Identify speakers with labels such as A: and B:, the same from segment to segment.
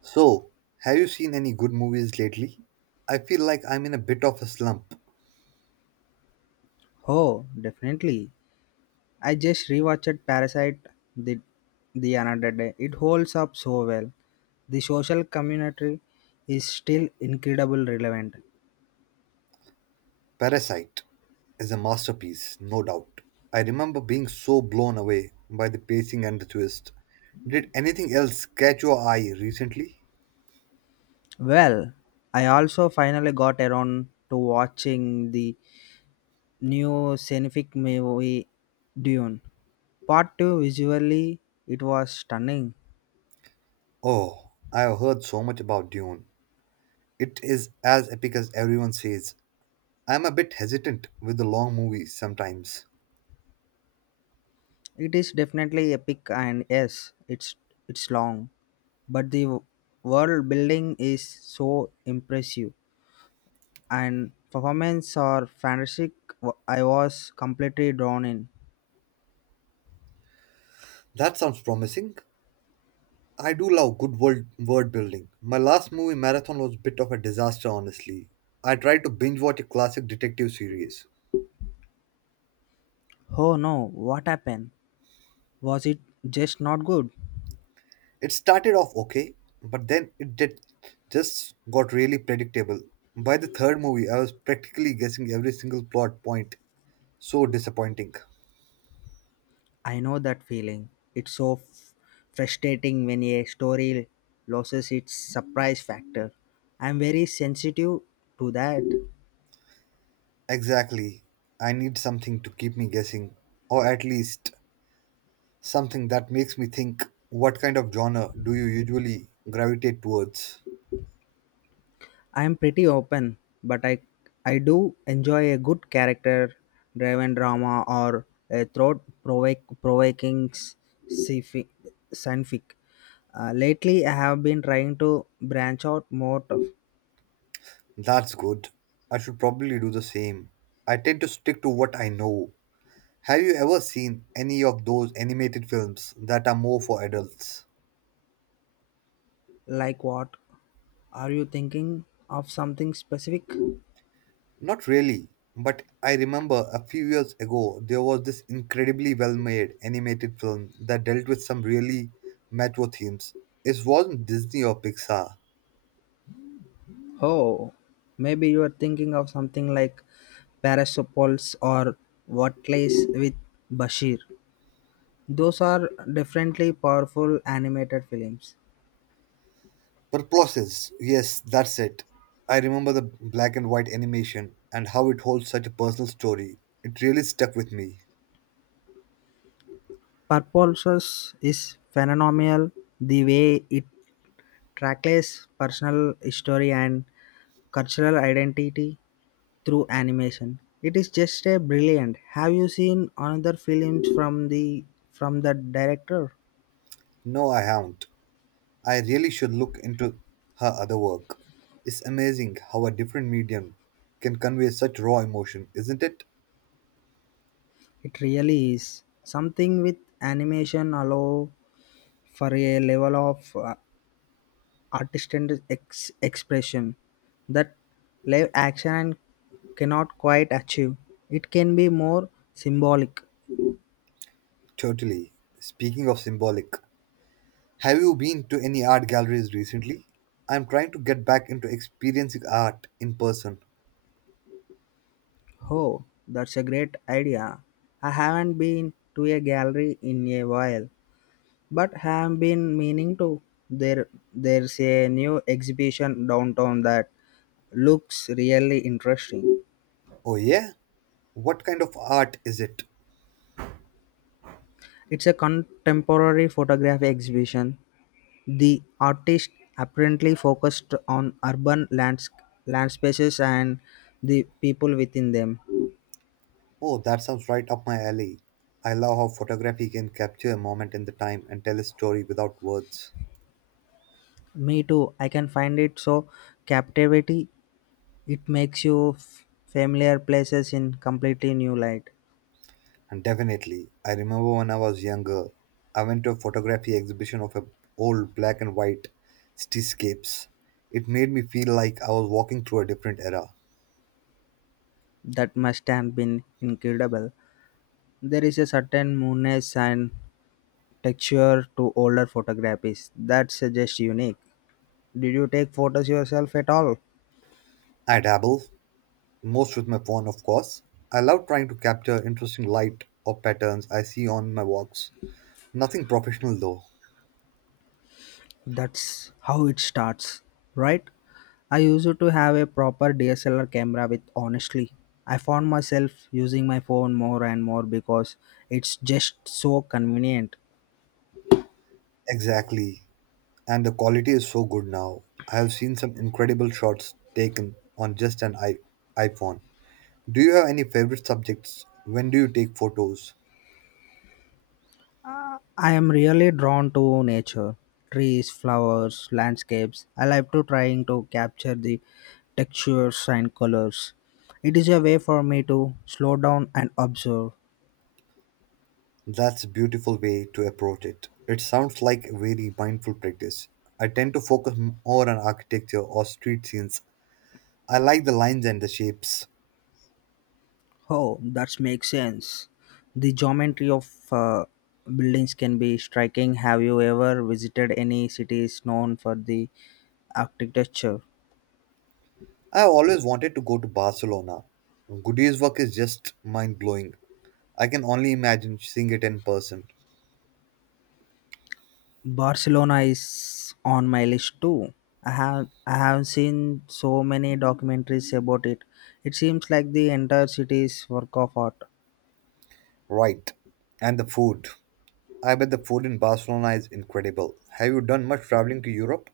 A: So, have you seen any good movies lately? I feel like I'm in a bit of a slump.
B: Oh, definitely. I just rewatched Parasite the the another day. It holds up so well. The social commentary is still incredibly relevant.
A: Parasite is a masterpiece, no doubt. I remember being so blown away by the pacing and the twist. Did anything else catch your eye recently?
B: Well, I also finally got around to watching the new scenic movie Dune. Part 2 visually it was stunning.
A: Oh, I have heard so much about Dune. It is as epic as everyone says. I'm a bit hesitant with the long movies sometimes.
B: It is definitely epic and yes, it's long, but the world building is so impressive and performance are fantastic. I was completely drawn in.
A: That sounds promising. I do love good word building. My last movie marathon was a bit of a disaster, honestly. I tried to binge watch a classic detective series.
B: Oh no, what happened? Was it just not good?
A: It started off okay, but then just got really predictable. By the third movie, I was practically guessing every single plot point. So disappointing.
B: I know that feeling. It's so frustrating when a story loses its surprise factor. I'm very sensitive to that.
A: Exactly. I need something to keep me guessing, or at least something that makes me think, what kind of genre do you usually gravitate towards?
B: I'm pretty open, but I do enjoy a good character driven drama or a thought provoking science fic. Lately, I have been trying to branch out more.
A: That's good. I should probably do the same. I tend to stick to what I know. Have you ever seen any of those animated films that are more for adults?
B: Like what? Are you thinking of something specific?
A: Not really, but I remember a few years ago there was this incredibly well made animated film that dealt with some really mature themes. It wasn't Disney or Pixar.
B: Oh, maybe you are thinking of something like Parasopolis or What Lies with Bashir. Those are definitely powerful animated films.
A: Purposes, yes, that's it. I remember the black and white animation and how it holds such a personal story. It really stuck with me.
B: Purposes is phenomenal the way it tracks personal history and cultural identity through animation. It is just a brilliant. Have you seen another films from the director?
A: No, I haven't. I really should look into her other work. It's amazing how a different medium can convey such raw emotion, isn't it?
B: It really is something with animation allow for a level of artistic expression that live action cannot quite achieve. It can be more symbolic.
A: Totally. Speaking of symbolic, have you been to any art galleries recently? I'm trying to get back into experiencing art in person.
B: Oh, that's a great idea. I haven't been to a gallery in a while, but have been meaning to. There, there's a new exhibition downtown that looks really interesting.
A: Oh, yeah? What kind of art is it?
B: It's a contemporary photography exhibition. The artist apparently focused on land spaces and the people within them.
A: Oh, that sounds right up my alley. I love how photography can capture a moment in the time and tell a story without words.
B: Me too. I can find it so captivating. It makes you familiar places in completely new light.
A: And definitely, I remember when I was younger, I went to a photography exhibition of a old black and white cityscapes. It made me feel like I was walking through a different era.
B: That must have been incredible. There is a certain moodiness and texture to older photographs that suggests unique. Did you take photos yourself at all?
A: I dabble, most with my phone, of course. I love trying to capture interesting light or patterns I see on my walks. Nothing professional though.
B: That's how it starts, right? I used to have a proper DSLR camera with honestly. I found myself using my phone more and more because it's just so convenient.
A: Exactly. And the quality is so good now. I have seen some incredible shots taken on just iPhone. Do you have any favorite subjects? When do you take photos?
B: I am really drawn to nature, trees, flowers, landscapes. I like to trying to capture the textures and colors. It is a way for me to slow down and observe.
A: That's a beautiful way to approach it. It sounds like a very mindful practice. I tend to focus more on architecture or street scenes. I like the lines and the shapes.
B: Oh, that makes sense. The geometry of buildings can be striking. Have you ever visited any cities known for the architecture?
A: I have always wanted to go to Barcelona. Goody's work is just mind blowing. I can only imagine seeing it in person.
B: Barcelona is on my list too. I have seen so many documentaries about it. It seems like the entire city is work of art.
A: Right. And the food. I bet the food in Barcelona is incredible. Have you done much traveling to Europe?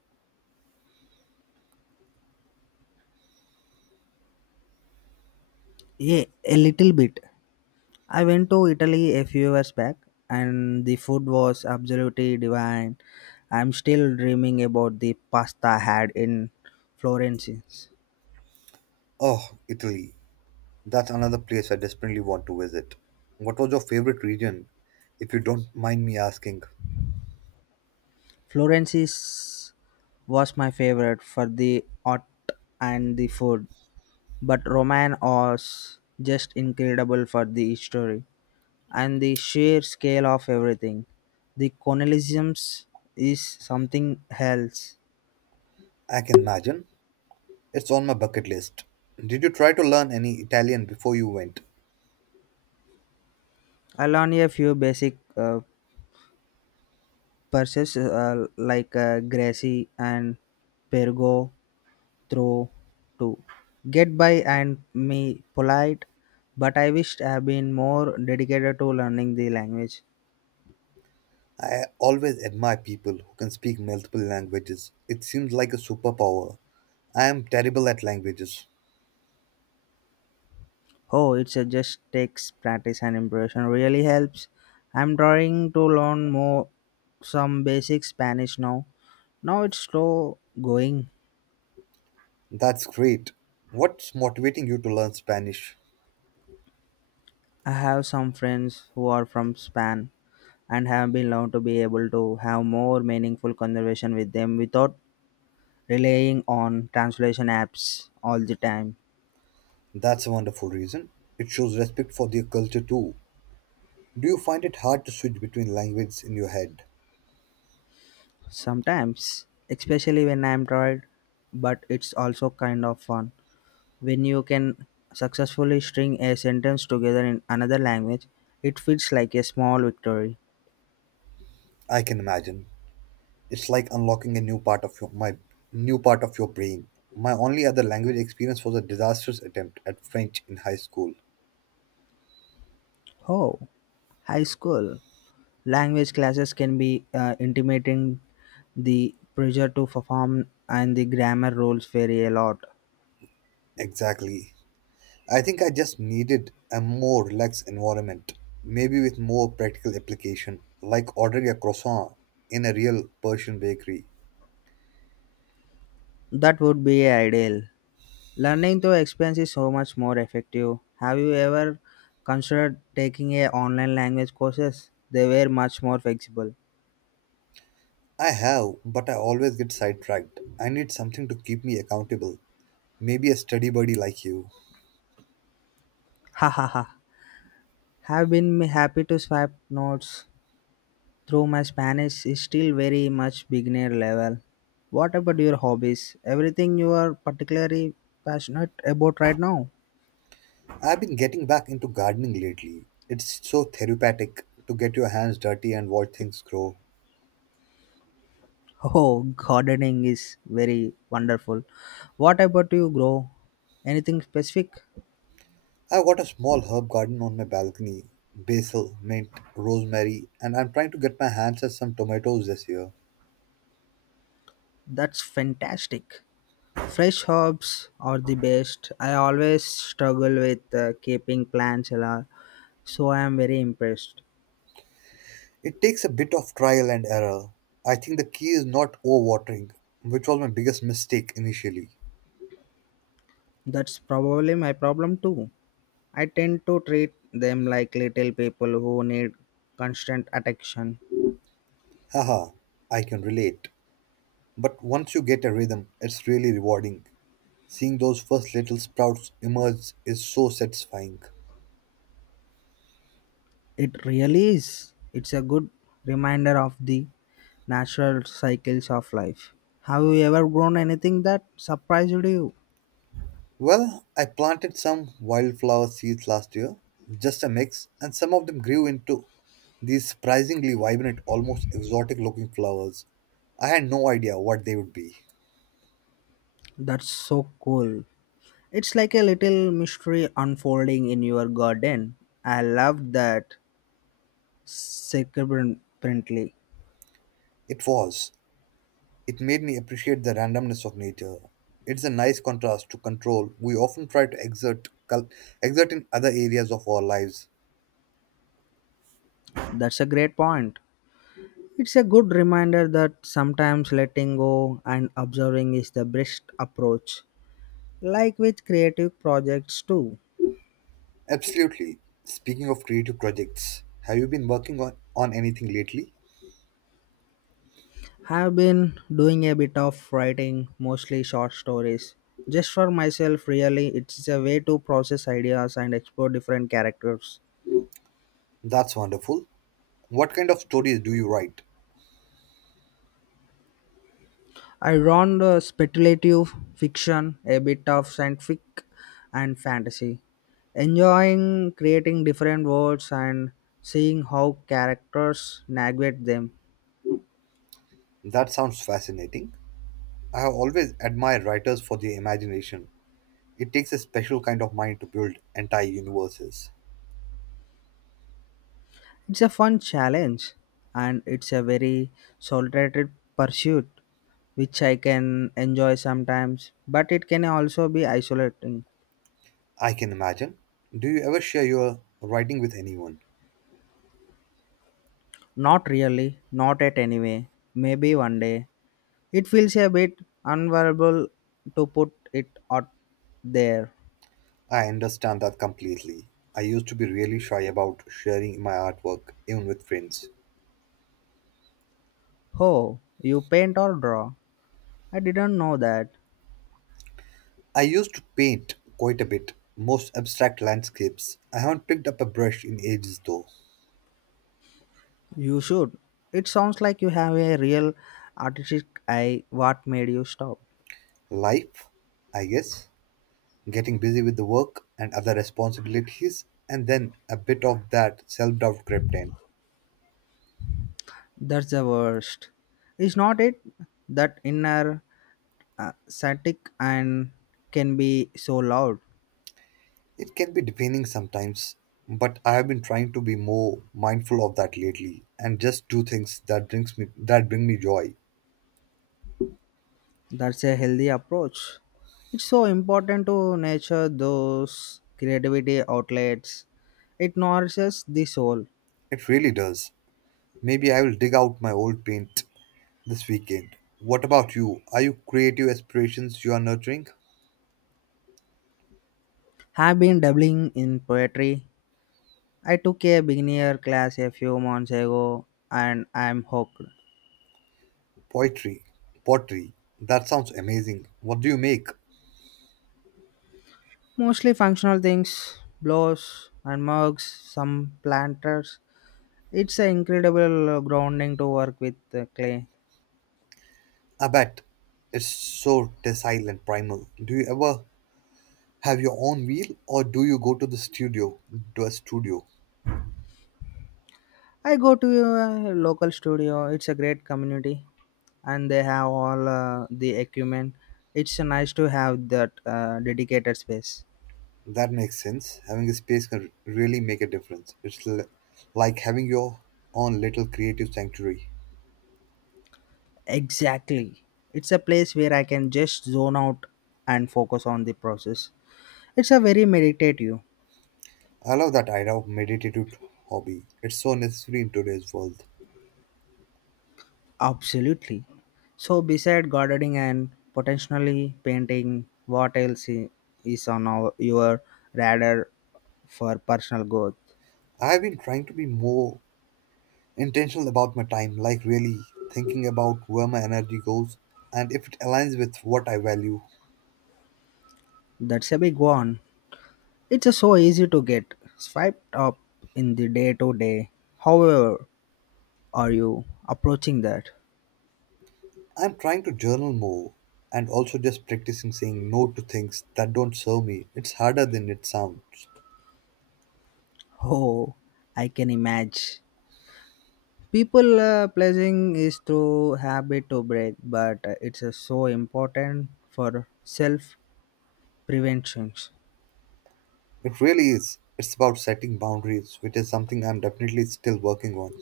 B: Yeah, a little bit. I went to Italy a few years back and the food was absolutely divine. I'm still dreaming about the pasta I had in Florence.
A: Oh, Italy. That's another place I desperately want to visit. What was your favorite region, if you don't mind me asking?
B: Florence is- was my favorite for the art and the food. But Roman was just incredible for the story and the sheer scale of everything. The colonialisms is something else.
A: I can imagine. It's on my bucket list. Did you try to learn any Italian before you went?
B: I learned a few basic purses like Gracie and Pergo through to get by and me polite, but I wished I had been more dedicated to learning the language.
A: I always admire people who can speak multiple languages. It seems like a superpower. I am terrible at languages.
B: Oh, it's a just takes practice and impression really helps. I'm trying to learn more some basic Spanish now. Now it's slow going.
A: That's great. What's motivating you to learn Spanish?
B: I have some friends who are from Spain and have been learned to be able to have more meaningful conversation with them without relying on translation apps all the time.
A: That's a wonderful reason. It shows respect for their culture too. Do you find it hard to switch between languages in your head?
B: Sometimes, especially when I'm tired, but it's also kind of fun. When you can successfully string a sentence together in another language, it feels like a small victory.
A: I can imagine. It's like unlocking a new part of your, my new part of your brain. My only other language experience was a disastrous attempt at French in high school.
B: Oh, high school. Language classes can be intimidating. The pressure to perform and the grammar rules vary a lot.
A: Exactly. I think I just needed a more relaxed environment, maybe with more practical application, like ordering a croissant in a real Persian bakery.
B: That would be ideal. Learning through experience is so much more effective. Have you ever considered taking a online language courses? They were much more flexible.
A: I have, but I always get sidetracked. I need something to keep me accountable. Maybe a study buddy like you.
B: Ha ha ha. Have been happy to swipe notes. Though my Spanish is still very much beginner level. What about your hobbies? Everything you are particularly passionate about right now?
A: I've been getting back into gardening lately. It's so therapeutic to get your hands dirty and watch things grow.
B: Oh, gardening is very wonderful. What about you, grow? Anything specific?
A: I've got a small herb garden on my balcony, basil, mint, rosemary, and I'm trying to get my hands at some tomatoes this year.
B: That's fantastic. Fresh herbs are the best. I always struggle with keeping plants alive, so I am very impressed.
A: It takes a bit of trial and error. I think the key is not overwatering, which was my biggest mistake initially.
B: That's probably my problem too. I tend to treat them like little people who need constant attention.
A: Haha, I can relate. But once you get a rhythm, it's really rewarding. Seeing those first little sprouts emerge is so satisfying.
B: It really is. It's a good reminder of the natural cycles of life. Have you ever grown anything that surprised you?
A: Well, I planted some wildflower seeds last year, just a mix, and some of them grew into these surprisingly vibrant, almost exotic looking flowers. I had no idea what they would be.
B: That's so cool. It's like a little mystery unfolding in your garden. I love that significantly.
A: It was. It made me appreciate the randomness of nature. It's a nice contrast to control we often try to exert in other areas of our lives.
B: That's a great point. It's a good reminder that sometimes letting go and observing is the best approach, like with creative projects too.
A: Absolutely. Speaking of creative projects, have you been working on anything lately?
B: I've been doing a bit of writing, mostly short stories. Just for myself, really, it's a way to process ideas and explore different characters.
A: That's wonderful. What kind of stories do you write?
B: I run the speculative fiction, a bit of scientific and fantasy. Enjoying creating different worlds and seeing how characters navigate them.
A: That sounds fascinating. I have always admired writers for their imagination. It takes a special kind of mind to build entire universes.
B: It's a fun challenge and it's a very solitary pursuit which I can enjoy sometimes, but it can also be isolating.
A: I can imagine. Do you ever share your writing with anyone?
B: Not really, not at any way. Maybe one day. It feels a bit unbearable to put it out there.
A: I understand that completely. I used to be really shy about sharing my artwork, even with friends.
B: Oh, you paint or draw? I didn't know that.
A: I used to paint quite a bit, most abstract landscapes. I haven't picked up a brush in ages though.
B: You should. It sounds like you have a real artistic eye. What made you stop?
A: Life, I guess, getting busy with the work and other responsibilities, and then a bit of that self doubt crept in.
B: That's the worst. Is not it that inner static and can be so loud?
A: It can be defining sometimes, but I have been trying to be more mindful of that lately and just do things that bring me joy.
B: That's a healthy approach. It's so important to nurture those creativity outlets. It nourishes the soul.
A: It really does. Maybe I will dig out my old paint this weekend. What about you? Are you creative aspirations you are nurturing?
B: Have been dabbling in poetry. I took a beginner class a few months ago and I'm hooked.
A: Poetry, pottery. That sounds amazing. What do you make?
B: Mostly functional things, blows and mugs, some planters. It's an incredible grounding to work with clay.
A: I bet it's so docile and primal. Do you ever have your own wheel, or do you go to the studio? To a studio,
B: I go to a local studio. It's a great community, and they have all the equipment. It's nice to have that dedicated space.
A: that makes sense. Having a space can really make a difference. Like having your own little creative sanctuary.
B: Exactly, it's a place where I can just zone out and focus on the process. It's a very meditative.
A: I love that idea of meditative hobby. It's so necessary in today's world.
B: Absolutely. So, beside gardening and potentially painting, what else is on your radar for personal growth?
A: I've been trying to be more intentional about my time, like really thinking about where my energy goes and if it aligns with what I value.
B: That's a big one. It's so easy to get swiped up in the day to day. However, are you approaching that?
A: I'm trying to journal more and also just practicing saying no to things that don't serve me. It's harder than it sounds.
B: Oh, I can imagine. People pleasing is through habit to break, but it's so important for self prevention.
A: It really is. It's about setting boundaries, which is something I'm definitely still working on.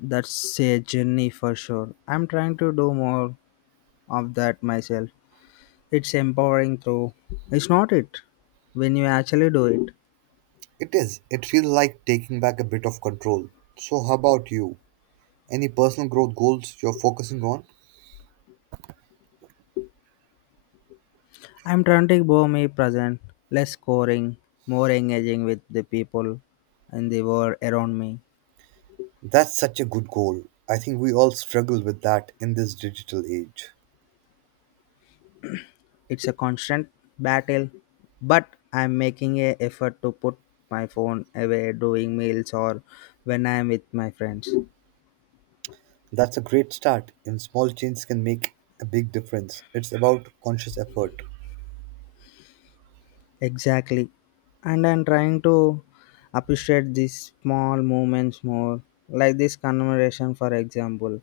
B: That's a journey for sure. I'm trying to do more of that myself. It's empowering though. It's not it when you actually do it.
A: It is. It feels like taking back a bit of control. So, how about you? Any personal growth goals you're focusing on?
B: I'm trying to be me present, less scoring, more engaging with the people and the world around me.
A: That's such a good goal. I think we all struggle with that in this digital age.
B: It's a constant battle, but I'm making a effort to put my phone away doing meals or when I'm with my friends.
A: That's a great start, and small changes can make a big difference. It's about conscious effort.
B: Exactly. And I'm trying to appreciate these small moments more, like this conversation, for example.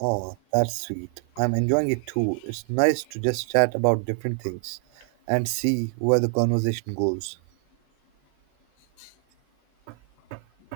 A: Oh, that's sweet. I'm enjoying it too. It's nice to just chat about different things and see where the conversation goes.